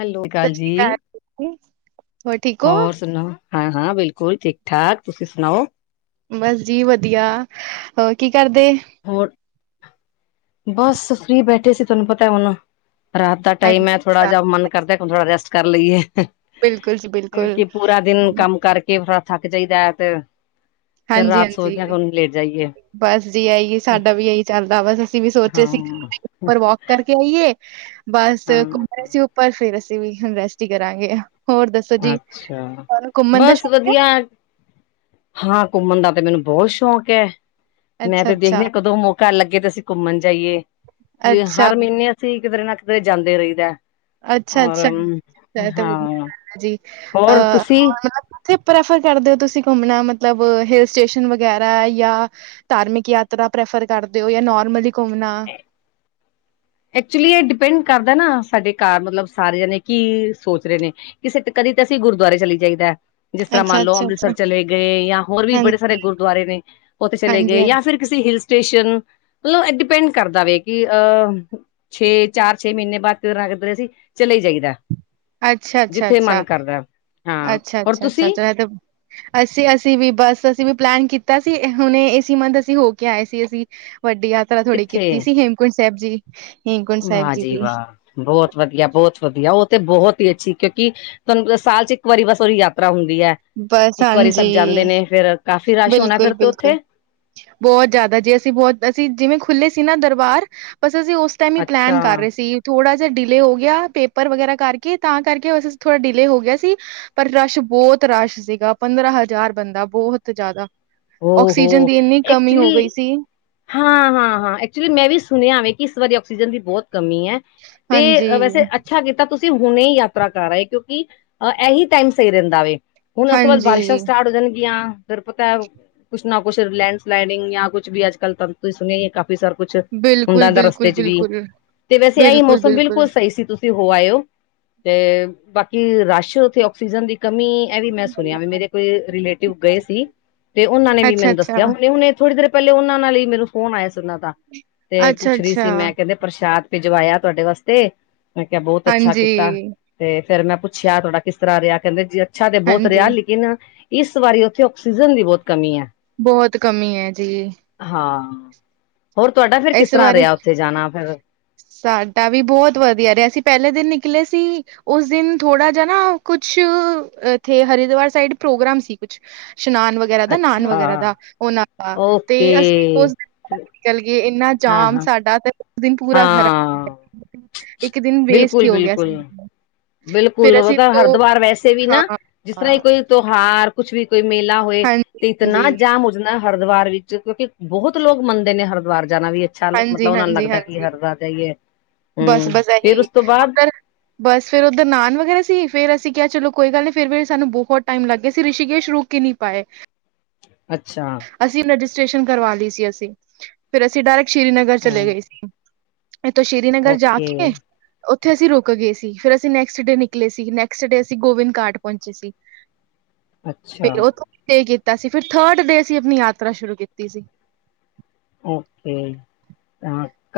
Hello Sat [unintelligible] Sri ਜੀ ਅਕਾਲ ਜੀ, ਠੀਕ ਹੋ? ਹੋਰ ਸੁਣਾਓ? ਹਾਂ, ਹਾਂ ਬਿਲਕੁਲ ਠੀਕ ਠਾਕ ਤੁਸੀਂ ਸੁਣਾਓ ਬਸ ਜੀ ਵਧੀਆ ਹੋ ਕੀ ਕਰਦੇ? ਹੋਰ ਬਸ ਫਰੀ ਬੈਠੇ ਸੀ ਤੁਹਾਨੂੰ ਪਤਾ ਹੁਣ। ਰਾਤ ਦਾ ਹਾਂਜੀ, ਟਾਈਮ ਹੈ ਥੋੜਾ ਜਿਹਾ ਮਨ ਕਰਦਾ ਥੋੜਾ ਰੈਸਟ ਕਰ ਲਈਏ। ਬਿਲਕੁਲ ਜੀ ਬਿਲਕੁਲ। ਕਿ ਪੂਰਾ ਦਿਨ ਕੰਮ ਕਰਕੇ ਥੋਣਾ ਥੱਕ ਜਾਇਦਾ ਹੈ ਤੇ ਹਾਂਜੀ ਹਾਂਜੀ। ਲੈਟ ਜਾਈਏ। ਬਸ ਜੀ ਇਹੀ ਸਾਡਾ ਵੀ ਇਹੀ ਚੱਲਦਾ ਬਸ ਅਸੀਂ ਵੀ ਸੋਚੇ ਸੀ ਹਾਂ ਉੱਪਰ ਵੋਕ ਕਰਕੇ ਆਈਏ ਬਸ ਹਾਂ ਘੁੰਮ ਰਹੇ ਸੀ ਉੱਪਰ ਫੇਰ ਅਸੀਂ ਵੀ ਹੁਣ ਰੈਸਟ ਹੀ ਕਰਾਂਗੇ। ਹੋਰ ਦੱਸੋ ਜੀ ਅੱਛਾ ਤੁਹਾਨੂੰ ਘੁੰਮਣ ਦਾ ਬਸ ਸ਼ੌਕ ਹੈ? ਵਧੀਆ ਹਾਂ ਘੁੰਮਣ ਦਾ ਤੇ ਮੈਨੂੰ ਬਹੁਤ ਸ਼ੌਕ ਹੈ। ਮੈਂ ਅੱਛਾ-ਅੱਛਾ, ਤੇ ਦੇਖਦੀ ਅੱਛਾ। ਹਾਂ ਕਦੋਂ ਮੌਕਾ ਘਰ ਲੱਗੇ ਤੇ ਅਸੀਂ ਘੁੰਮਣ ਜਾਈਏ ਵੀ ਅੱਛਾ ਹਰ ਮਹੀਨੇ ਅਸੀਂ ਕਿਧਰੇ ਨਾ ਕਿਧਰੇ ਜਾਂਦੇ ਰਹਿੰਦਾ। ਔਰ ਅੱਛਾ-ਅੱਛਾ, ਇਹ ਤਾਂ ਵਧੀਆ ਹਾਂ ਜੀ ਔਰ ਤੁਸੀਂ? ਉਥੇ ਪ੍ਰੈਫਰ ਕਰਦੇ ਹੋ ਤੁਸੀਂ ਘੁੰਮਣਾ ਮਤਲਬ ਹਿਲ ਸਟੇਸ਼ਨ ਵਗੈਰਾ ਜਾਂ ਧਾਰਮਿਕ ਯਾਤਰਾ ਪ੍ਰੈਫਰ ਕਰਦੇ ਹੋ, ਯਾ ਨੋਰਮਲੀ ਘੁੰਮਣਾ। ਐਕਚੁਲੀ ਇਹ ਡਿਪੈਂਡ ਕਰਦਾ ਨਾ, ਸਾਡੇ ਘਰ ਮਤਲਬ ਸਾਰੇ ਜਾਣੇ ਕੀ ਸੋਚ ਰਹੇ ਨੇ ਕਿਸੇ ਤੇ ਕਦੀ ਤਾਂ ਅਸੀਂ ਗੁਰਦੁਆਰੇ ਚਲੀ ਜਾਈਦਾ। ਜਿਸ ਤਰ੍ਹਾਂ ਮੰਨ ਲਓ ਅੱਛਾ-ਅੱਛਾ-ਅੱਛਾ, ਅੰਮ੍ਰਿਤਸਰ ਚਲੇ ਗਏ ਜਾਂ ਹੋਰ ਵੀ ਹਾਂਜੀ, ਬੜੇ ਸਾਰੇ ਗੁਰਦੁਆਰੇ ਨੇ ਉੱਥੇ ਚਲੇ ਹਾਂਜੀ-ਹਾਂਜੀ, ਗਏ ਜਾਂ ਫਿਰ ਕਿਸੀ ਹਿਲ ਸਟੇਸ਼ਨ ਮਤਲਬ ਡਿਪੈਂਡ ਕਰਦਾ ਵੇ ਕਿ ਅਹ ਛੇ ਚਾਰ, ਛੇ ਮਹੀਨੇ ਬਾਅਦ ਲਗਦਾ ਕਿੱਧਰ ਸੀ ਚਲੇ ਹੀ ਜਾਈਦਾ। ਅੱਛਾ, ਅੱਛਾ, ਜਿੱਥੇ ਮਨ ਕਰਦਾ ਹਾਂ ਅੱਛਾ, ਅੱਛਾ, ਹੋਰ ਅੱਛਾ, ਤੁਸੀਂ ਅੱਛਾ ਅਸੀਂ ਅਸੀਂ ਵੀ ਬਸ ਅਸੀਂ ਵੀ ਪਲੈਨ ਕੀਤਾ ਸੀ। ਹੁਣੇ ਇਹਸੀ ਮੰਥ ਅਸੀਂ ਹੋ ਕੇ ਆਏ ਸੀ। ਅਸੀਂ ਵੱਡੀ ਯਾਤਰਾ ਥੋੜ੍ਹੀ ਕਿੱਥੇ ਕੀਤੀ ਸੀ। ਹੇਮਕੁੰਟ ਸਾਹਿਬ ਜੀ ਹੇਮਕੁੰਟ ਸਾਹਿਬ ਵਾਹ ਜੀ ਦੀ। ਵਾਹ ਬਹੁਤ ਵਧੀਆ ਬਹੁਤ ਵਧੀਆ ਉਹ ਤੇ ਬਹੁਤ ਹੀ ਅੱਛੀ ਕਿਉਂਕਿ ਤੁਹਾਨੂੰ ਸਾਲ 'ਚ ਇੱਕ ਵਾਰੀ ਬਸ ਉਹ ਹੀ ਯਾਤਰਾ ਹੁੰਦੀ ਹੈ। ਬਸ ਇੱਕ ਵਾਰੀ ਸਭ ਹਾਂਜੀ, ਜਾਂਦੇ ਨੇ ਫੇਰ ਕਾਫੀ ਰਸ਼ ਹੋਣਾ ਫਿਰ ਤੇ ਬਿਲਕੁਲ-ਬਿਲਕੁਲ। ਉੱਥੇ? ਬਹੁਤ ਜ਼ਿਆਦਾ, ਜੇ ਅਸੀਂ ਬਹੁਤ ਅਸੀਂ ਜਿਵੇਂ ਖੁੱਲ੍ਹੇ ਸੀ ਨਾ ਦਰਬਾਰ, ਬੱਸ ਅਸੀਂ ਉਸ ਤਾਂ ਵੀ ਅੱਛਾ ਪਲੈਨ ਕਰ ਰਹੇ ਸੀ। ਥੋੜ੍ਹਾ ਜਿਹਾ ਡਿਲੇ ਹੋ ਗਿਆ। ਪੇਪਰ ਵਗੈਰਾ ਕਰਕੇ ਤਾਂ ਕਰਕੇ ਬੱਸ ਥੋੜ੍ਹਾ ਡਿਲੇ ਹੋ ਗਿਆ ਸੀ। ਪਰ ਰਸ਼ ਬਹੁਤ ਰਸ਼ ਸੀਗਾ ਪੰਦਰਾਂ ਹਜ਼ਾਰ ਬੰਦਾ ਬਹੁਤ ਜ਼ਿਆਦਾ ਹੋ ਆਕਸੀਜਨ ਦੀ ਇੰਨੀ ਕਮੀ ਹੋ ਗਈ ਸੀ। ਹਾਂ ਹਾਂ, ਹਾਂ ਐਕਚੁਲੀ ਮੈਂ ਵੀ ਸੁਣਿਆ ਵੇ ਕਿ ਇਸ ਵਾਰੀ ਆਕਸੀਜਨ ਦੀ ਬਹੁਤ ਕਮੀ ਹੈ। ਹਾਂਜੀ ਤੇ ਵੈਸੇ ਅ ਅੱਛਾ ਕੀਤਾ ਤੁਸੀਂ ਹੁਣੇ ਯਾਤਰਾ ਕਰ ਆਏ ਕਿਉਂਕਿ ਅਹ ਇਹੀ ਟਾਈਮ ਸਹੀ ਰਹਿੰਦਾ ਵੇ। ਹੁਣ ਉਸ ਤੋਂ ਬਾਅਦ ਬਾਰਿਸ਼ਾਂ ਹਾਂਜੀ ਸਟਾਰਟ ਹੋ ਜਾਣਗੀਆਂ ਦੁਰਪਤਾ ਕੁਛ ਨਾ ਕੁਛ ਲੈਂਡ ਸਲਾਈਡਿੰਗ ਯਾ ਕੁਛ ਵੀ ਅਜਕੱਲ ਤ ਸੁਣਿਆ ਹੈ। ਕੰਮ ਫਿਰ ਸਾਰ ਕੁੱਛ ਬਿਲਕੁਲ ਹੁੰਦਾ ਦਾ ਰਸਤੇ ਬਿਲਕੁਲ ਚ ਵੀ, ਬਿਲਕੁਲ ਤੇ ਵੈਸੇ ਆਹੀ ਮੌਸਮ ਬਿਲਕੁਲ ਸਹੀ ਸੀ ਤੁਸੀਂ ਤੁਸੀ ਹੋ ਆਏਓ ਤੇ ਬਾਕੀ ਰਸ਼ ਉੱਥੇ ਆਕਸੀਜਨ ਦੀ ਕਮੀ ਇਹ ਵੀ ਮੈਂ ਸੁਣਿਆ ਵੇ ਮੇਰੇ ਕੋਈ ਰਿਲੇਟਿਵ ਗਏ ਸੀ ਤੇ ਉਹਨਾਂ ਨੇ ਵੀ ਅੱਛਾ ਮੈਨੂੰ ਅੱਛਾ ਦੱਸਿਆ। ਹੁਣੇ ਹੁਣੇ ਥੋੜੀ ਦੇਰ ਪਹਿਲੇ ਉਹਨਾਂ ਨਾਲ ਹੀ ਮੈਨ ਫੋਨ ਆਇਆ ਸੀ ਉਹਨਾਂ ਦਾ ਤੇ ਅੱਛਾ ਪੁੱਛ ਰਹੀ ਅੱਛਾ ਸੀ, ਮੈਂ ਕਹਿੰਦੇ ਪ੍ਰਸ਼ਾਦ ਭਿਜਵਾਇਆ ਤੁਹਾਡੇ ਵਾਸਤੇ ਮੈਂ ਕਿਹਾ ਬਹੁਤ ਅੱਛਾ ਹਾਂਜੀ ਕੀਤਾ। ਤੇ ਫੇਰ ਮੈਂ ਪੁੱਛਿਆ ਤੂਹਾਡਾ ਕਿਸ ਤਰ੍ਹਾਂ ਰਿਹਾ ਕਹਿੰਦੇ ਜੀ ਅੱਛਾ ਤੇ ਬਹੁਤ ਹਾਂਜੀ ਰਿਹਾ ਲੇਕਿਨ ਇਸ ਵਾਰੀ ਉੱਥੇ ਆਕਸੀਜਨ ਦੀ ਬਹੁਤ ਕਮੀ ਹੈ। ਬਹੁਤ ਕਮੀ ਹੈ ਜੀ ਹਾਂ ਹੋਰ ਤੁਹਾਡਾ ਫੇਰ ਕਿਸ ਇਸ ਤਰ੍ਹਾਂ ਬਾਰੇ ਰਿਹਾ ਉੱਥੇ ਜਾਣਾ ਫੇਰ? ਸਾਡਾ ਵੀ ਬਹੁਤ ਵਧੀਆ ਰਿਹਾ ਅਸੀਂ ਪਹਿਲੇ ਦਿਨ ਨਿਕਲੇ ਸੀ ਉਸ ਦਿਨ ਥੋੜਾ ਜਿਹਾ ਨਾ ਕੁਛ ਇੱਥੇ ਹਰਿਦੁਵਾਰ ਸਾਈਡ ਪ੍ਰੋਗਰਾਮ ਸੀ ਕੁਛ ਇਸ਼ਨਾਨ ਵਗੈਰਾ ਦਾ ਨਹਾਨ ਵਗੈਰਾ ਅੱਛਾ ਦਾ ਉਹਨਾਂ ਦਾ ਤੇ ਓਕੇ ਅਸੀਂ ਉਸ ਦਿਨ ਨਿਕਲ ਇੰਨਾ ਹਾਂ ਜਾਮ ਹਾਂ ਸਾਡਾ ਤੇ ਉਸ ਦਿਨ ਪੂਰਾ ਹਾਂ ਖਰਾਬ ਇੱਕ ਦਿਨ ਵੇਸਟ ਹੀ ਬਿਲਕੁਲ ਹੋ ਗਿਆ ਬਿਲਕੁਲ ਸਾਡਾ। ਬਿਲਕੁਲ ਫਿਰ ਉਹ ਅਸੀਂ ਤਾਂ ਦੋ ਹਰਿਦੁਵਾਰ ਵੈਸੇ ਵੀ ਨਾ, ਹਾਂ ਜਿਸ ਤਰ੍ਹਾਂ ਹੀ ਹਾਂ ਕੋਈ ਤਿਉਹਾਰ ਕੁਛ ਵੀ ਕੋਈ ਮੇਲਾ। ਹੋਏ ਹਾਂਜੀ ਤੇ ਇਤਨਾ ਹਾਂਜੀ ਜਾਮ ਹੋ ਜਾਂਦਾ ਹਰਿਦੁਆਾਰ ਵਿੱਚ ਕਿਉਂਕਿ ਬਹੁਤ ਲੋਕ ਮੰਨਦੇ ਨੇ ਹਰਿਦੁਆਰ ਜਾਣਾ ਵੀ ਅੱਛਾ, ਮਤਲਬ ਹਾਂਜੀ ਉਹਨਾਂ ਨੂੰ ਹਾਂਜੀ ਲੱਗਦਾ ਕੀ ਹਾਂਜੀ ਹਰਦੁਆਰ ਜਾਈਏ, ਹਮ, ਬਸ-ਬਸ ਫੇਰ ਇਹੀ ਉਸ ਤੋਂ ਬਾਅਦ ਉੱਧਰ ਬਸ ਫੇਰ ਉੱਧ ਨਾਨ ਵਗੈਰਾ ਸੀ ਫੇਰ ਅਸੀਂ ਕਿਹਾ ਚਲੋ ਕੋਈ ਗੱਲ ਨਹੀਂ ਫਿਰ ਵੀ ਸਾਨੂੰ ਬਹੁਤ ਟਾਈਮ ਲੱਗ ਗਿਆ ਸੀ ਰਿਸ਼ੀਕੇਸ਼ ਰੂ ਕ ਨਹੀਂ ਪਾਏ। ਅੱਛਾ ਅਸੀਂ ਰਜਿਸਟ੍ਰੇਸ਼ਨ ਕਰਵਾ ਲਈ ਸੀ ਅਸੀਂ, ਫਿਰ ਅਸੀਂ ਡਾਇਰੈਕਟ ਸ਼੍ਰੀਨਗਰ ਚਲੇਂ ਗਏ ਸੀ। ਇਥੋਂ ਸ਼੍ਰੀਨਗਰ ਜਾ ਓਕੇ ਕੇ, ਉੱਥੇ ਅਸੀਂ ਰੁਕ ਗਏ ਸੀ ਫੇਰ ਅਸੀਂ ਨੈਕਸਟ ਡੇ ਨਿਕਲੇ ਸੀ, ਨੈਕਸਟ ਡੇ ਅਸੀਂ ਗੋਬਿੰਦ ਘਾਟ ਪਹੁੰਚੇ ਸੀ। ਅੱਛਾ ਫਿਰ ਉਥੇ ਸਟੇ ਕੀਤਾ ਸੀ, ਫਿਰ ਥਰਡ ਡੇ ਅਸੀਂ ਆਪਣੀ ਯਾਤਰਾ ਸ਼ੁਰੂ ਕੀਤੀ ਸੀ। ਓਕੇ,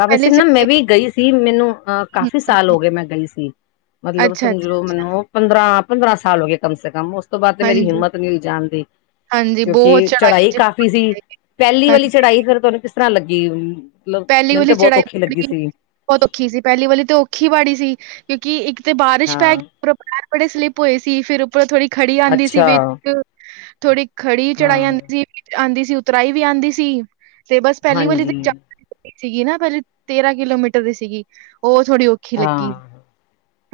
ਪਹਿਲੇ ਮੈਂ ਵੀ ਗਈ ਸੀ। ਮੈਨੂੰ, ਅਹ ਕਾਫੀ ਸਾਲ ਹੋ ਗਏ ਮੈਂ ਗਈ ਸੀ, ਮਤਲਬ ਅੱਛਾ-ਅੱਛਾ ਸਮਝੋ ਮੈਨੂੰ ਪੰਦਰਾਂ ਪੰਦਰਾਂ ਸਾਲ ਹੋ ਗਏ ਕਮ ਸੇ ਕਮ, ਉਸ ਤੋਂ ਬਾਅਦ ਤੇ ਮੇਰੀ ਹਾਂਜੀ-ਹਾਂਜੀ ਹਿੰਮਤ ਨਹੀਂ ਹੋਈ ਜਾਣ ਦੀ।। ਕਿਉਂਕਿ ਬਹੁਤ ਚੜਾਈ ਜੀ, ਕਾਫ਼ੀ ਬਹੁਤ ਸੀ, ਚੜਾਈ। ਪਹਿਲੀ ਵਾਲੀ ਹਾਂਜੀ ਚੜ੍ਹਾਈ ਫੇਰ ਤੁਹਾਨੂੰ ਕਿਸ ਤਰ੍ਹਾਂ ਲੱਗੀ? ਮਤਲਬ ਪਹਿਲੀ ਮੈਨੂੰ ਵਾਲੀ ਤਾਂ ਬਹੁਤ ਔਖੀ ਚੜਾਈ ਲੱਗੀ ਸੀ। ਬਹੁਤ ਔਖੀ ਸੀ ਪਹਿਲੀ ਵਾਲੀ ਤੇ ਔਖੀ ਬਾੜੀ ਸੀ, ਕਿਉਂਕਿ ਇੱਕ ਤੇ ਬਾਰਿਸ਼ ਪੈ ਹਾਂ ਗਈ [unintelligible] ਪੈਰ ਸਲਿਪ ਹੋਏ ਸੀ, ਫੇਰ ਉੱਪਰੋਂ ਥੋੜੀ ਖੜੀ ਆਉਂਦੀ ਸੀ ਅੱਛਾ ਵਿੱਚ ਥੋੜੀ ਖੜੀ ਹਾਂ ਚੜਾਈ ਆਉਂਦੀ ਸੀ ਆਂਦੀ ਸੀ। ਉਤਰਾਈ ਵੀ ਆਉਂਦੀ ਸੀ ਤੇ ਬਸ ਪਹਿਲੀ ਵਾਰੀ, ਹਾਂਜੀ ਸੀਗੀ ਨਾ, ਪਹਿਲੇ ਤੇਰਾਂ ਕਿਲੋਮੀਟਰ ਦੀ ਸੀਗੀ ਉਹ ਥੋੜ੍ਹੀ। ਔਖੀ ਲੱਗੀ ਹਾਂ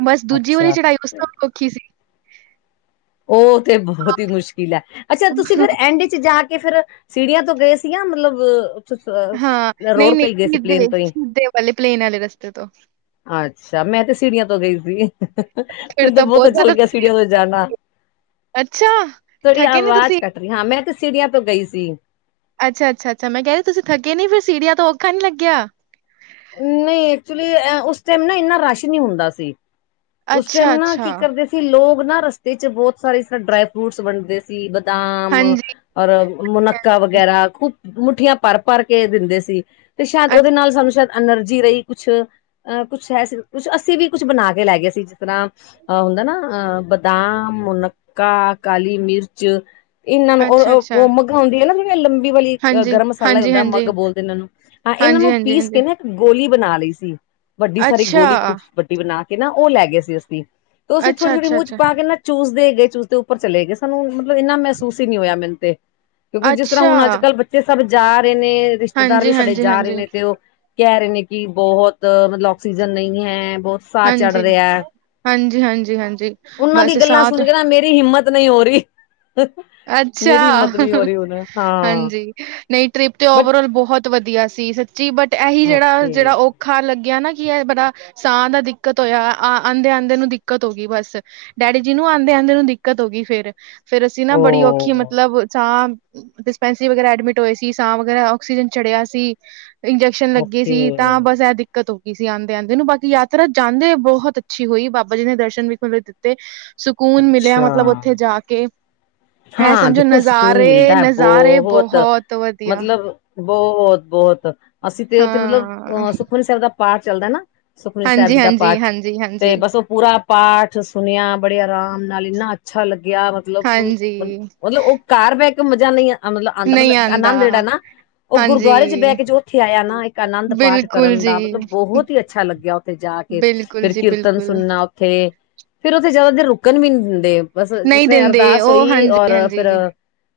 ਬਸ ਦੂਜੀ ਵਾਲੀ ਅੱਛਾ ਚੜਾਈ ਉਸ ਤੋਂ ਔਖੀ ਸੀ ਉਹ ਤੇ ਬਹੁਤ ਹੀ ਮੁਸ਼ਕਿਲ ਹੈ ਅੱਛਾ, ਤੁਸੀਂ ਫੇਰ ਐਂਡ ਚ ਜਾ ਕੇ ਕੇ ਫੇਰ ਸੀੜੀਆਂ ਤੋਂ ਗਏ ਸੀ ਯਾ ਮਤਲਬ ਹਾਂ, ਨਹੀਂ ਰੋਡ ਨਹੀਂ ਤੋਂ ਹੀ ਗਏ ਸੀ ਪਲੇਨ ਤੋਂ ਹੀ ਸਿਧੇ ਵਾਲੇ ਪਲੇਨ ਵਾਲੇ ਰਸਤੇ ਤੋਂ, ਅੱਛਾ, ਮੈਂ ਤੇ ਸੀੜੀਆਂ ਤੋਂ ਗਈ ਸੀ ਫਿਰ ਮੈਨੂੰ ਤਾਂ ਬਹੁਤ ਅੱਛਾ ਜ਼ਿਆਦਾ ਲੱਗਿਆ ਥੱਕੇ। ਸੀੜੀਆਂ ਤੋਂ ਜਾਣਾ। ਅੱਛਾ ਤੁਹਾਰੀ ਥਕੇ ਨੀ ਆਵਾਜ਼ ਤੁਸੀਂ ਕੱਟ ਰਹੀ ਹਾਂ। ਮੈਂ ਤੇ ਸਿੜੀਆਂ ਤੋਂ ਗਈ ਸੀ। ਅੱਛਾ ਅੱਛਾ ਅੱਛਾ, ਮੈਂ ਕ ਰਹੀ ਤੁਸੀਂ ਥੱਕੇ ਨੀ ਫੇਰ ਸੀੜੀਆਂ ਤੋਂ ਔਖਾ ਨੀ ਲੱਗਿਆ ਨਹੀਂ ਐਕਚੁਲੀ ਉਸ ਟਾਈਮ ਨਾ ਇੰਨਾ ਰਸ਼ ਨਹੀਂ ਹੁੰਦਾ ਸੀ। ਉਸ ਟਾਈਮ ਨਾ ਅੱਛਾ-ਅੱਛਾ, ਕੀ ਕਰਦੇ ਲੋਕ ਨਾ ਰਸਤੇ ਚ ਬਹੁਤ ਸਾਰੇ ਇਸ ਤਰ੍ਹਾਂ ਡਰਾਈ ਫਰੂਟਸ ਵੰਡਦੇ ਸੀ ਬਦਾਮ ਔਰ ਮੁਨੱਕਾਂ ਹਾਂਜੀ-ਹਾਂਜੀ, ਵਗੈਰਾ ਖੂਬ ਮੁੱਠੀਆਂ ਭਰ ਭਰ ਕੇ ਦਿੰਦੇ ਸੀ। ਤੇ ਸ਼ਾਇਦ ਉਹਦੇ ਅੱਛਾ, ਨਾਲ ਸਾਨੂੰ ਸ਼ਾਇਦ ਐਨਰਜੀ ਰਹੀ ਕੁਛ, ਅ ਕੁਛ ਹੈ ਸੀ ਕੁਛ ਅਸੀਂ ਵੀ ਕੁਛ ਬਣਾ ਕੇ ਲੈ ਗਏ ਸੀ ਜਿਸ ਤਰ੍ਹਾਂ ਅਹ ਹੁੰਦਾ ਨਾ ਅਹ ਬਦਾਮ, ਮੂਨਕਾਂ, ਕਾਲੀ ਮਿਰਚ ਇਹਨਾਂ ਨੂੰ ਅੱਛਾ-ਅੱਛਾ, ਆਉਂਦੀ ਹੈ ਨਾ ਲੰਬੀ ਵਾਲੀ ਅਹ ਹਾਂਜੀ, ਗਰਮ ਮਸਾਲਾ ਹੀ ਹੁੰਦਾ ਹਾਂਜੀ-ਹਾਂਜੀ, ਮੱਗ ਬੋਲਦੇ ਇਹਨਾਂ ਨੂੰ, ਹਾਂ ਇਹਨਾਂ ਨੂੰ ਹਾਂਜੀ-ਹਾਂਜੀ, ਪੀਸ ਕੇ ਹਾਂਜੀ, ਨਾ ਗੋਲੀ ਬਣਾ ਲਈ ਸੀ। ਵੱਡੀ ਸਾਰੀ ਅੱਛਾ, ਗੋਲੀ ਖੂਬ ਵੱਡੀ ਬਣਾ ਕੇ ਨਾ ਉਹ ਲੈ ਗਏ ਸੀ। ਅਸੀਂ ਉਹਸੀਂ ਥੋੜੀ ਅੱਛਾ-ਅੱਛਾ, ਥੋੜੀ ਮੂੰਹ ਚ ਅੱਛਾ, ਪਾਕੇ ਨਾ ਚੂਸਦੇ ਗਏ ਚੂਸਦੇ ਉੱਪਰ ਚਲੇ ਗਏ ਸਾਨੂੰ ਮਤਲਬ ਇੰਨਾ ਮਹਿਸੂਸ ਹੀ ਨਹੀਂ ਹੋਇਆ ਮੈਨੂੰ ਤੇ। ਕਿਉਂਕਿ ਜਿਸ ਤਰ੍ਹਾਂ ਹੁਣ ਅੱਜ ਅੱਛਾ, ਕੱਲ੍ਹ ਬੱਚੇ ਸਭ ਜਾ ਰਹੇ ਨੇ, ਰਿਸ਼ਤੇਦਾਰ ਹਾਂਜੀ, ਵੀ ਸਾਡੇ ਹਾਂਜੀ, ਜਾ ਰਹੇ ਹਾਂਜੀ, ਨੇ ਤੇ ਉਹ ਕਹਿ ਰਹੇ ਨੇ, ਕਿ ਬਹੁਤ ਮਤਲਬ ਆਕਸੀਜਨ ਨਹੀਂ ਹੈ। ਬਹੁਤ ਸਾਹ ਚੜ ਹਾਂਜੀ, ਰਿਹਾ ਹੈ ਹਾਂਜੀ, ਹਾਂਜੀ, ਹਾਂਜੀ, ਉਹਨਾਂ ਦੀ ਬਸ ਗੱਲਾਂ ਸਾਥ ਸੁਣ ਕੇ ਨਾ ਮੇਰੀ ਹਿੰਮਤ ਨਹੀਂ ਹੋ ਰਹੀ, ਅੱਛਾ। ਮੇਰੀ ਹਿੰਮਤ ਨਹੀਂ ਹੋ ਰਹੀ ਹੁਨ ਹਾਂ। ਹਾਂਜੀ, ਨਹੀਂ ਟ੍ਰਿਪ ਤੇ ਬਟ ਓਵਰ ਆਲ ਬਹੁਤ ਵਧੀਆ ਸੀ, ਸੱਚੀ ਬਟ ਇਹੀ ਜਿਹੜਾ ਜਿਹੜਾ ਓਕੇ ਉਹ ਔਖਾ ਲੱਗਿਆ ਨਾ, ਕਿ ਇਹ ਬੜਾ ਸਾਹ ਦਾ ਦਿੱਕਤ ਹੋਇਆ ਆ ਆਉਂਦੇ ਆਉਂਦੇ ਨੂੰ ਦਿੱਕਤ ਹੋ ਗਈ ਬਸ ਡੈਡੀ ਜੀ ਨੂੰ ਆਉਂਦੇ ਆਉਂਦੇ ਨੂੰ ਦਿੱਕਤ ਹੋ ਗਈ ਫੇਰ, ਫੇਰ ਅਸੀਂ ਨਾ ਓ ਬੜੀ ਔਖੀ ਮਤਲਬ ਡਿਸਪੈਂਸਰੀ ਵਗੈਰਾ ਐਡਮਿਟ ਹੋਏ ਸੀ, ਸਾਂ ਵਗ਼ੈਰਾ ਆਕਸੀਜਨ ਚੜਿਆ ਸੀ। ਇੰਜੈਕਸ਼ਨ ਲੱਗੇ ਓਕੇ ਸੀ ਤਾਂ ਬਸ ਇਹ ਦਿੱਕਤ ਹੋ ਗਈ ਸੀ ਆਉਂਦੇ ਆਉਂਦੇ ਨੂੰ, ਬਾਕੀ ਯਾਤਰਾ ਜਾਂਦੇ ਬਹੁਤ ਅੱਛੀ ਹੋਈ ਬਾਬਾ ਜੀ ਨੇ ਦਰਸ਼ਨ ਵੀ ਤੇ ਸਕੂਨ ਮਿਲਿਆ ਮਤਲਬ ਅੱਛਾ ਉੱਥੇ ਜਾ ਕੇ। ਇਹ ਹਾਂ ਸਮਝੋ ਦੇਖੋ ਸਕੂਨ ਨਜ਼ਾਰੇ ਮਿਲਦਾ ਹੈ ਨਜ਼ਾਰੇ ਬਹੁਤ, ਵਧੀਆ ਮਤਲਬ ਬਹੁਤ ਬਹੁਤ ਅਸੀਂ ਤੇ ਉੱਥੇ ਮਤਲਬ ਹਾਂ ੳਹ ਸੁਖਮਨੀ ਸਾਹਿਬ ਦਾ ਪਾਠ ਚੱਲਦਾ ਨਾ ਸੁਖਮਨੀ ਸਾਹਿਬ ਹਾਂਜੀ ਜੀ ਦਾ ਹਾਂਜੀ ਪਾਠ, ਹਾਂਜੀ ਹਾਂਜੀ ਤੇ ਬਸ ਉਹ ਪੂਰਾ ਪਾਠ ਸੁਣਿਆ ਬੜੇ ਆਰਾਮ ਨਾਲ ਇੰਨਾ ਅੱਛਾ ਲੱਗਿਆ ਮਤਲਬ ਹਾਂਜੀ ਮਤਲਬ ਉਹ ਘਰ ਬਹਿ ਕੇ ਮਜ਼ਾ ਨਹੀਂ ਮਤਲਬ ਆਉਂਦਾ ਮਤਲਬ ਆਨੰਦ ਜਿਹੜਾ ਨਾ ਉਹ ਗੁਰਦੁਆਰੇ ਚ ਬਹਿ ਹਾਂਜੀ ਕੇ ਜੋ ਉੱਥੇ ਆਇਆ ਨਾ ਇੱਕ ਆਨੰਦ ਪਾਠ ਬਿਲਕੁਲ ਕਰਨ ਜੀ ਦਾ, ਮਤਲਬ ਬਹੁਤ ਹੀ ਅੱਛਾ ਲੱਗਿਆ ਉੱਥੇ ਜਾ ਕੇ। ਬਿਲਕੁਲ ਫੇਰ ਜੀ ਕੀਰਤਨ ਬਿਲਕੁਲ ਸੁਣਨਾ ਥੇ ਫੇਰ ਓਥੇ ਜ਼ਿਆਦਾ ਦੇਰ ਰੁਕਣ ਵੀ ਨੀ ਦਿੰਦੇ, ਬਸ ਨਹੀਂ ਜਿਸਤਾਂ ਈਂ ਦਿੰਦੇ ਅਰਦਾਸ ਉਹ ਪਈ ਔਰ ਹਾਂਜੀ ਫਿਰ ਹਾਂਜੀ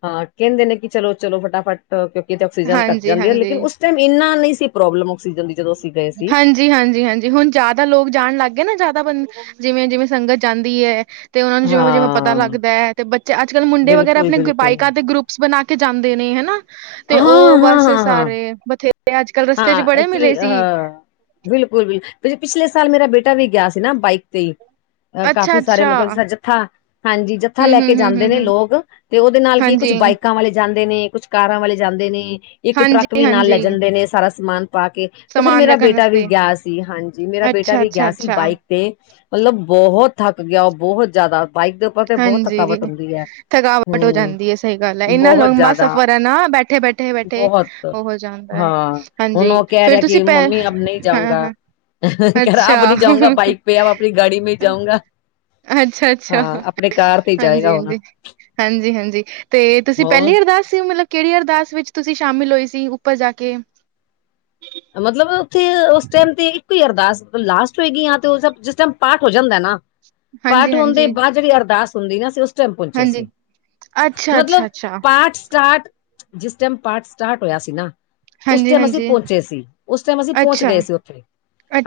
ਹਾਂ, ਕਹਿੰਦੇ ਨੇ ਕਿ ਚਲੋ-ਚਲੋ ਫਟਾਫਟ, ਕਿਉਂਕਿ ਤੇ ਆਕਸੀਜਨ ਘੱਟ ਹਾਂਜੀ ਜਾਂਦੀ ਏ, ਹਾਂਜੀ ਲੇਕਿਨ ਉਸ ਟਮ ਇੰਨਾ ਨਹੀਂ ਸੀ ਪ੍ਰੋਬਲਮ ਔਕਸੀਜਨ ਦੀ ਜਦੋਂ ਅਸੀਂ ਗਏ ਸੀ ਜੀ ਹਾਂਜੀ-ਹਾਂਜੀ, ਹੁਣ ਜਿਆਦਾ ਲੋਕ ਜਾਣ ਲੱਗ ਗਏ ਨਾ ਜਿਆਦਾ ਬੰ, ਜਿਵੇਂ ਜਿਵੇਂ ਸੰਗਤ ਜਾਂਦੀ ਐ। ਤੇ ਓਨਾਂ ਨੂੰ ਜਿਵੇਂ ਜਿਵੇਂ ਪਤਾ ਹਾਂ ਲੱਗਦੈ ਤੇ ਬੱਚੇ ਅੱਜ ਕੱਲ੍ਹ ਮੁੰਡੇ ਵਗੈਰਾ ਬਿਲਕੁਲ ਆਪਣੇ ਗ ਬਿਲਕੁਲ ਬਾਇਕਾਂ ਤੇ ਗਰੁਪ ਸ ਬਣਾ ਕੇ ਜਾਂਦੇ ਨੇ ਹੈਨਾ, ਤੇ ਉਹ ਬਸ ਸਾਰੇ ਬਥੇ। ਤੇ ਅੱਜ ਕੱਲ ਰਸਤੇ ਚ ਬੜੇ ਮਿਲੇ ਸ ਅ, ਬਿਲਕੁਲ ਬਿਲ, ਵੀੇ ਪਿਛਲੇ ਸਾਲ ਮੇਰਾ ਬੇਟਾ ਵੀ ਗਿਆ ਸੀ ਨਾ ਬਾਈਕ ਤੇਈ ਅਹ ਕਾਫੀ ਸਾਰੇ ਅੱਛਾ-ਅੱਛਾ, ਮਤਲਬ [unintelligible] ਜੱਥਾ ਹਾਂਜੀ, ਜੱਥਾ ਲੈ ਕੇ ਜਾਂਦੇ ਨੇ ਹੂੰ-ਹੂੰ-ਹੂੰ-ਹੂੰ-ਹੂੰ, ਲੋਗ ਤੇ ਉਹਦੇ ਨਾਲ ਕੀ ਕੁਛ ਹਾਂਜੀ। ਬਾਈਕਾਂ ਵਾਲੇ ਜਾਂਦੇ ਨੇ, ਕੁਛ ਕਾਰਾਂ ਵਾਲੇ ਜਾਂਦੇ ਨੇ, ਇੱਕ ਟਰੱਕ ਵੀ ਨਾਲ ਲੈ ਹਾਂਜੀ-ਹਾਂਜੀ, ਜਾਂਦੇ ਨੇ ਸਾਰਾ ਸਮਾਨ ਪਾ ਕੇ। ਤੇ ਫੇਰ ਸਮਾਨ ਮੇਰਾ ਰੱਖਣ ਬੇਟਾ ਵੀ ਵਾਸਤੇ ਗਿਆ ਸੀ, ਹਾਂਜੀ, ਮੇਰਾ ਬੇਟਾ ਵੀ ਗਿਆ ਸੀ ਅੱਛਾ-ਅੱਛਾ-ਅੱਛਾ, ਬਾਈਕ ਤੇ ਮਲਬ ਬੋਹਤ ਥੱਕ ਗਿਆ, ਬੋਹਤ ਜਿਆਦਾ ਬਾਈਕ ਦ ਓਤੇ ਬੋਹਤ ਹਾਂਜੀ। ਥਕਾਵਟ ਹੁੰਦੀ ਐ, ਥਕਾਵਟ ਹੋ ਹੂੰ, ਜਾਂਦੀ ਏ ਸਹੀ ਗੱਲ ਐ ਇੰਨਾ ਬੋਹਤ ਲੰਬਾ ਜ਼ਿਆਦਾ। ਸਫ਼ਰ ਐ ਨਾ ਬੈਠੇ-ਬੈਠੇ-ਬੈਠੇ ਬਹੁਤ, ਉਹ ਹੋ ਜਾਂਦਾ ਐ, ਹਾਂ ਹੁਣ ਹਾਂਜੀ ਓ ਕਿਅ ਫੇਰ ਰਿਹਾ ਤੁਸੀਂ ਕਿ, ਪੈ ਮੰਮੀ ਅਭ ਨਹੀਂ ਜਾਊਂਗਾ। ਹਾਂ-ਹਾਂ, ਅ ਹੰਹੰ, ਕਹਿ ਰਾ ਅੱਛਾ। ਅਬ ਨਹੀਂ ਜਾਉਂਗਾ ਬਾਈਕ ਪੇ, ਅ ਅਪਣੀ ਗਾੜੀ ਮੇਂ ਜਾਊਂਗਾ। ਅੱਛਾ-ਅੱਛਾ, ਤੇ ਹੀ ਜਾਏਗਾ ਹੁਣ, ਹਾਂਜੀ-ਹਾਂਜੀ, ਹਾਂਜੀ-ਹਾਂਜੀ, ਤੇ ਤੁਸੀਂ ਹੋਰ ਪਹਿਲੀ ਵਾਰ ਸੀ, ਮਲਬ ਕਿਹੜੀ ਅਰਦਾਸ ਵਿੱਚ ਤੁਸੀਂ ਸ਼ਾਮਿਲ ਹੋਏ ਸੀ ਉੱਪਰ ਜਾ ਕੇ। ਮਤਲਬ, ਉੱਥੇ ਉਸ ਟੈਮ ਤੇ ਇੱਕੋ ਈ ਅਰਦਾਸ ਲਾਸਟ ਹੋਏਗੀ ਆਂਤੋ [unintelligible] ਜਿਸ ਟਾਈਮ ਪਾਠ ਹੋ ਜਾਂਦੈ ਨਾ। ਪਾਠ ਹੋਣ ਦੇ ਹਾਂਜੀ-ਹਾਂਜੀ, ਬਾਅਦ ਜਿਹੜੀ ਅਰਦਾਸ ਹੁੰਦੀ ਆਂ ਅਸੀ ਉਸ ਟਾਇਮ ਪਹੁੰਚੇ ਸੀ, ਹਾਂਜੀ, ਮਤਲਬ ਅੱਛਾ-ਅੱਛਾ-ਅੱਛਾ, ਪਾਠ ਸਟਾਰਟ ਜਿਸ ਟਾਈਮ ਪਾਠ ਸਟਾਰਟ ਹੋਇਆ ਸੀ ਨਾ ਹਾਂਜੀ-ਹਾਂਜੀ। ਚੇਸੀ, ਉਸ ਟੈਂਮ ਅਸੀਂ ਪਹੁੰਚ ਗਏ ਅੱਛਾ। ਸੀ ਓਥੇ,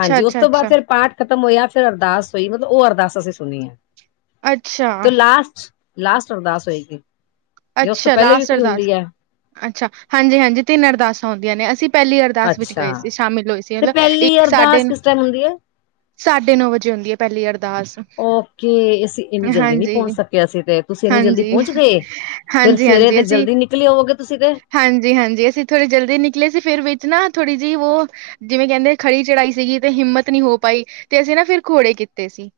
ਹਾਂਜੀ, ਉਸਤੋਂ ਬਾਅਦ ਫੇਰ ਪਾਠ ਖਤਮ ਹੋਇਆ, ਫੇਰ ਅਰਦਾਸ ਹੋਈ, ਮਤਲਬ ਓ ਅਰਦਾਸ ਅਸੀਂ ਸੁਨੀ ਐ, ਅੱਛਾ, ਤੇ ਅੱਛਾ ਅੱਛਾ ਅੱਛਾ ਲਾਸਟ ਲਾਸਟ ਅਰਦਾਸ ਹੋਏਗੀ ਅੱਛਾ ਯਾ ਉਸ ਤੋਂ ਅੱਛਾ ਪਹਿਲੇ ਵੀ ਲਾਸਟ ਕੋਈ ਅਰਦਾਸ ਹੁੰਦੀ ਐ? ਅੱਛਾ, ਹਾਂਜੀ-ਹਾਂਜੀ, ਤਿੰਨ ਅਰਦਾਸਾਂ ਹੁੰਦੀਆਂ ਨੇ ਅਸੀਂ ਪਹਿਲੀ ਅਰਦਾਸ ਵਿੱਚ ਅੱਛਾ ਗਏ ਸੀ, ਸ਼ਾਮਿਲ ਹੋਏ ਸੀ, ਅਲ ਇੱਕ ਸਾਡੇ ਨ ਹੁੰਦੀਂ ਏ। ਸਾਡੇ ਨੌ ਵਜੇ ਹੁੰਦੀ ਏ ਪਹਿਲੀ ਅਰਦਾਸ। ਓਕੇ, ਅਸੀਂ ਏਨੀ ਜਲਦੀ ਨੲੀਂ ਪਹੁੰਚ ਹਾਂਜੀ। ਸਕੇ ਅਸੀਂ ਤੇ, ਤੁਸੀਂ ਏਨੀਂ ਜਲਦੀ ਹਾਂਜੀ, ਪਹੁੰਚ ਗਏ। ਫੇਰ ਸਵੇਰੇ ਹਾਂਜੀ-ਹਾਂਜੀ ਤੇ ਅਸੀਂ ਜਲਦੀ ਨਿਕਲੀ ਓਔਗੇ ਤੁਸੀਂ ਤੇ। ਹਾਂਜੀ-ਹਾਂਜੀ, ਅਸੀਂ ਥੋੜੇ ਜਲਦੀ ਨਿਕਲੇ ਸੀ, ਫੇਰ ਵਿੱਚ ਨਾ ਥੋੜ੍ਹੀ ਜੀ ਵੋ ਜਿਵੇਂ ਕਹਿੰਦੇ ਖੜੀ ਚੜਾਈ ਸੀਗੀ ਤੇ ਹਿੰਮਤ ਨੀ ਹੋ ਪਾਈ ਤੇ ਅਸੀਂ ਨਾ ਫਿਰ ਖੌੜੇ ਕੀਤੇ ਸੀ,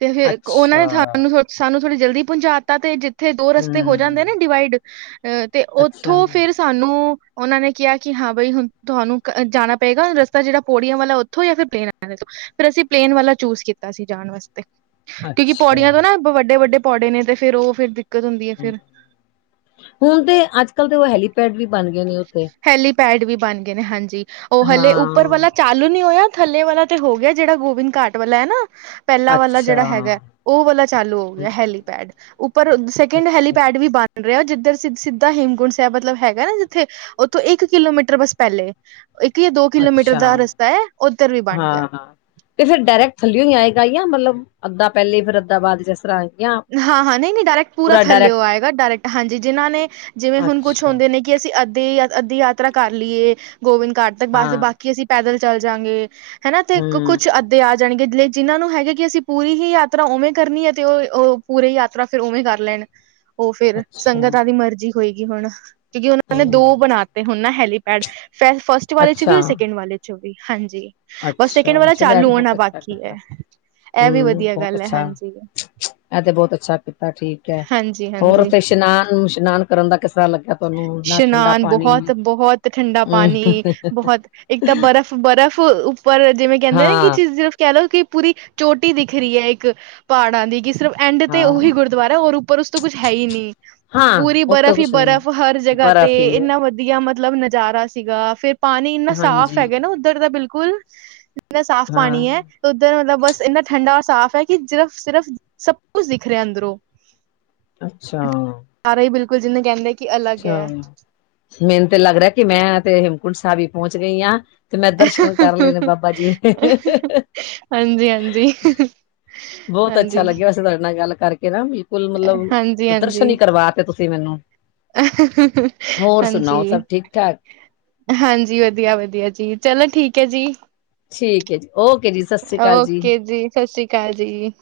ਤੇ ਫਿਰ ਕੋ ਉਹਨਾਂ ਨੇ ਅੱਛਾ ਸਾਨੂੰ ਸਾਨੂੰ ਥੋੜੀ ਜਲਦੀ ਪਹੁੰਚਾ ਤਾ, ਤੇ ਥੇ ਦੋ ਰਸਤੇ ਹੋ ਹਮ ਜਾਂਦੇ ਨੇ ਡਿਵਾਈਡ, ਅਅ ਤੇ ਅੱਛਾ ਓਥੋਂ ਫਿਰ ਸ ਸਾਨੂੰ ਉਹਨਾਂ ਨੇ ਕਿਹਾ, ਕਿ ਹਾਂ ਬਈ ਹੁਣ ਤੁਹਾਨੂੰ ਕਅ ਜਾਣਾ ਪਏਗਾ, ਰਸਤਾ ਜਿਹੜਾ ਪੌੜੀਆਂ ਵਾਲਾ ਥੋਂ ਜਾਂ ਫਿਰ ਪਲੇਨ ਆਲੇ ਤੋਂ, ਫਿਰ ਅਸੀਂ ਪਲੇਨ ਵਾਲਾ ਚੂਜ਼ ਕੀਤਾ ਸੀ ਜਾਣ ਵਾਸਤੇ, ਕਿ ਅੱਛਾ ਪੌੜੀਆਂ ਤੋਂ ਨਾ ਹਮ, ਵੱਡੇ-ਵੱਡੇ ਪੌੜੇ ਨੇ ਤੇ ਫ਼ਿਰ ਉਹ ਫੇਰ ਦਿੱਕਤ ਹੁੰਦੀ ਹੈ ਫਿਰ। ਹੁਣ ਤੇ ਅੱਜ ਕੱਲ੍ਹ ਤ ਓ ਹੈਲੀਪੈਡ ਵੀ ਬਣ ਗੇ ਨੇ ਓਤੇ। ਹੈਲੀਪੈਡ ਵੀ ਬਣ ਗਏ ਨੇ ਹਾਂਜੀ, ਓ ਹਲੇ ਉੱਪਰ ਵਾਲਾ ਹਾਂ ਚਾਲੂ ਨੀ ਹੋਇਆ, ਥੱਲੇ ਵਾਲਾ ਤੇ ਹੋ ਗਿਐ ਜਿਹੜਾ ਗੋਬਿੰਦ ਘਾਟ ਵਾਲਾ ਐ ਨਾ। ਪਹਿਲਾ ਵਾਲਾ ਅੱਛਾ ਜਿਹੜਾ ਹੈਗੈ, ਉਹ ਵਾਲਾ ਚਾਲੂ ਹੋ ਹਮ, ਗਿਐ ਹੈਲੀਪੈਡ। ਉੱਪਰ ਸੈਕਿੰਡ ਅੱਛਾ ਹੈਲੀਪੈਡ ਵੀ ਬਣ ਰਿਐ, ਜਿੱਧਰ ਸਿੱਧ ਸਿੱਧਾ ਹੇਮਕੁੰਟ ਸੈਬ ਮਤਲਬ ਹੈਗੈ ਥੇ ਉੱਥੋਂ ਇੱਕ ਕਿਲੋਮੀਟਰ ਬਸ ਪਹਿਲੇ। ਇੱਕ ਯਾ ਦੋ ਕਿਲੋਮੀਟਰ ਦਾ ਅੱਛਾ ਰਸਤਾ ਐ, ਉੱਧਰ ਵੀ ਬਣ ਗਿਆ। ਹਾਂ ਤੇ ਫਿਰ ਡਾਇਰੈਕ ਥੱਲੇਓ ਈ ਆਏ ਗਾ ਜਾਂ ਮਤਲਬ ਅੱਧਾ ਪਹਿਲੇ ਫਿਰ ਅੱਧਾ ਬਾਦ ਜ ਏਸ ਤਰ੍ਹਾਂ ਜਾਂ ਹਾਂ-ਹਾਂ ਨਹੀਂ-ਨਹੀਂ ਡਾਇਰੈਕਟ ਪੂਰਾ ਥੱਲੇਉ ਆਏਗਾ ਡਾਇਰੈਕਟ ਹਾਂਜੀ ਜਿਹਨਾਂ ਨੇ ਜਿਵੇਂ ਹੁਣ ਕੁਛ ਅੱਛਾ ਹੁੰਦੇ ਨੇ। ਕਿ ਅਸੀਂ ਅੱਧੇ ਅੱਧੀ ਯਾਤਰਾ ਕਰ ਲਈਏ ਗੋਬਿੰਦ ਘਾਟ ਤੱਕ ਬਸ ਹਾਂ ਬਾਕ ਕੀ ਅਸੀਂ ਪੈਦਲ ਚੱਲ ਜਾਂਗੇ ਹਨਾ ਤੇ ਹੂੰ ਕੁੱਛ ਅ ਦੇ ਆ ਜਾਣਗੇ ਜਿਹਨਾਂ ਨੂੰ ਹੈਗਾ ਕਿ ਅਸੀਂ ਪੂਰੀ ਹੀ ਯਾਤਰਾ ਉਵੇਂ ਕਰਨੀ ਹੈ ਅਤੇ ਉਹ-ਉਹ ਪੂਰੇ ਯਾਤਰਾ ਫਿਰ ਉਵੇਂ ਕਰ ਲੈਣ ਉਹ ਫਿਰ ਅੱਛਾ ਸੰਗਤਾਂ ਦੀ ਮਰਜ਼ੀ ਹੋਏਗੀ ਹੁਣ ਕਿਉਂਕਿ ਉਹਨਾਂ ਨੇ ਦੋ ਹੂੰ ਬਣਾਤੇ ਹੁਣ ਨਾ ਹੈਲੀਪੈਡ ਫ ਫਸਟ ਵਾਲੇ 'ਚ ਅੱਛਾ ਵੀ ਸੈਕਿੰਡ ਵਾਲੇ ਵੀ ਹਾਂਜੀ। ਬਸ ਸੈਕਿੰਡ ਅੱਛਾ ਵਾਲਾ ਚਲੋ ਇਹ ਚਾਲੂ ਤੇ ਹੋਣਾ ਬਹੁਤ ਅੱਛਾ ਬਾਕੀ ਹੈ ਕੀਤਾ ਇਹ ਵੀ ਹੂੰ ਵਧੀਆ ਬਹੁਤ ਗੱਲ ਹੈ ਅੱਛਾ ਹਾਂਜੀ। [inaudible] ਇਹ ਤੇ ਬਹੁਤ ਅੱਛਾ ਕੀਤਾ ਠੀਕ ਹੈ ਹੋਰ ਹਾਂਜੀ-ਹਾਂਜੀ ਉਥੇ ਇਸ਼ਨਾਨ ਵਿਸ਼ਨਾਨ ਕਰਨ ਦਾ ਕਿਸ ਤਰ੍ਹਾਂ ਲੱਗ। ਇਸ਼ਨਾਨ ਬਹੁਤ-ਬਹੁਤ ਠੰਡਾ ਹੂੰ ਪਾਣੀ ਬਹੁਤ ਇੱਕ ਤਾਂ ਬਰਫ਼ ਬਰਫ਼ ਉਪਰ ਜਿਵੇਂ ਕਹਿੰਦੇ ਨਾ ਕਿ ਹਾਂ ਚੀਜ਼ ਕਹਿ ਲਓ ਕਿ ਪੂਰੀ ਚੋਟੀ ਦਿੱਖ ਰਹੀ ਹੈ ਇੱਕ ਪਹਾੜਾਂ ਦੀ ਕਿ ਸਿਰਫ ਐਂਡ ਤੇ ਹਾਂ ਉਹੀ ਗੁਰਦੁਆਰਾ ਔਰ ਉਪਰ ਉਸ ਤੋਂ ਕੁਛ ਹੈ ਹੀ ਨੀ ਹਾਂ ਪੂਰੀ ਉਹ ਤਾਂ ਬਰਫ਼ ਹੀ ਕੁਛ ਨੀ ਹੈ, ਬਰਫ਼ ਹਰ ਜਗ੍ਹਾ ਤੇ ਬਰਫ਼ ਹੀ ਹੈ ਇੰਨਾ ਵਧੀਆ ਮਤਲਬ ਨਜ਼ਾਰਾ ਸੀਗਾ ਫਿਰ ਪਾਣੀ ਇੰਨਾ ਸਾਫ਼ ਹਾਂਜੀ ਹੈਗਾ ਨਾ ਉਧਰ ਦਾ ਬਿਲਕੁਲ ਇਨਾ ਸਾਫ਼ ਹਾਂ ਪਾਣੀ ਹੈ। ਉਧਰ ਮਤਲਬ ਬਸ ਇੰਨਾ ਠੰਡਾ ਔਰ ਸਾਫ ਹੈ ਕਿ ਸਿਰਫ਼- ਸਿਰਫ਼ ਸਭ ਕੁਝ ਦਿੱਖ ਰਿਹਾ ਅੰਦਰੋਂ [inaudible] ਅੱਛਾ ਅਰੇ ਬਿਲਕੁਲ ਜਿਨੇ ਕਹਿੰਦੇ। ਕਿ ਅਲੱਗ ਅੱਛਾ ਹੈ ਮੈਨੂੰ ਤੇ ਲੱਗਦਾ ਕਿ ਮੈਂ ਤੇ ਹੇਮਕੁੰਟ ਸਾਹਿਬ ਹੀ ਪਹੁੰਚ ਗਈ ਆਂ। ਤੇ ਮੈਂ ਦਰਸ਼ਨ ਕਰ ਲੈ ਨੇ ਬਾਬਾ ਜੀ ਦੇ [inaudible] ਹਾਂਜੀ ਹਾਂਜੀ ਬਹੁਤ ਅੱਛਾ ਹਾਂਜੀ, ਲੱਗਿਆ ਵੈਸੇ ਤੁਹਾਡੇ ਨਾਲ ਗੱਲ ਕਰਕੇ ਨਾ ਬਿਲਕੁਲ ਮਤਲਬ ਹਾਂਜੀ, ਦਰਸ਼ਨ ਹਾਂਜੀ, ਹੀ ਕਰਵਾ ਤੇ ਤੁਸੀਂ ਮੈਨੂੰ [inaudible] ਹੋਰ ਸੁਣਾਓ ਹਾਂਜੀ ਸਭ ਠੀਕ ਠਾਕ ਹਾਂਜੀ ਵਧੀਆ-ਵਧੀਆ ਜੀ ਚਲੋ ਠੀਕ ਹੈ ਜੀ। ਠੀਕ ਜੀ ਓਕੇ ਜੀ। ਸਤਿ ਸ੍ਰੀ ਅਕਾਲ ਓਕੇ ਜੀ ਸਤਿ ਸ਼੍ਰੀ ਅਕਾਲ ਜੀ।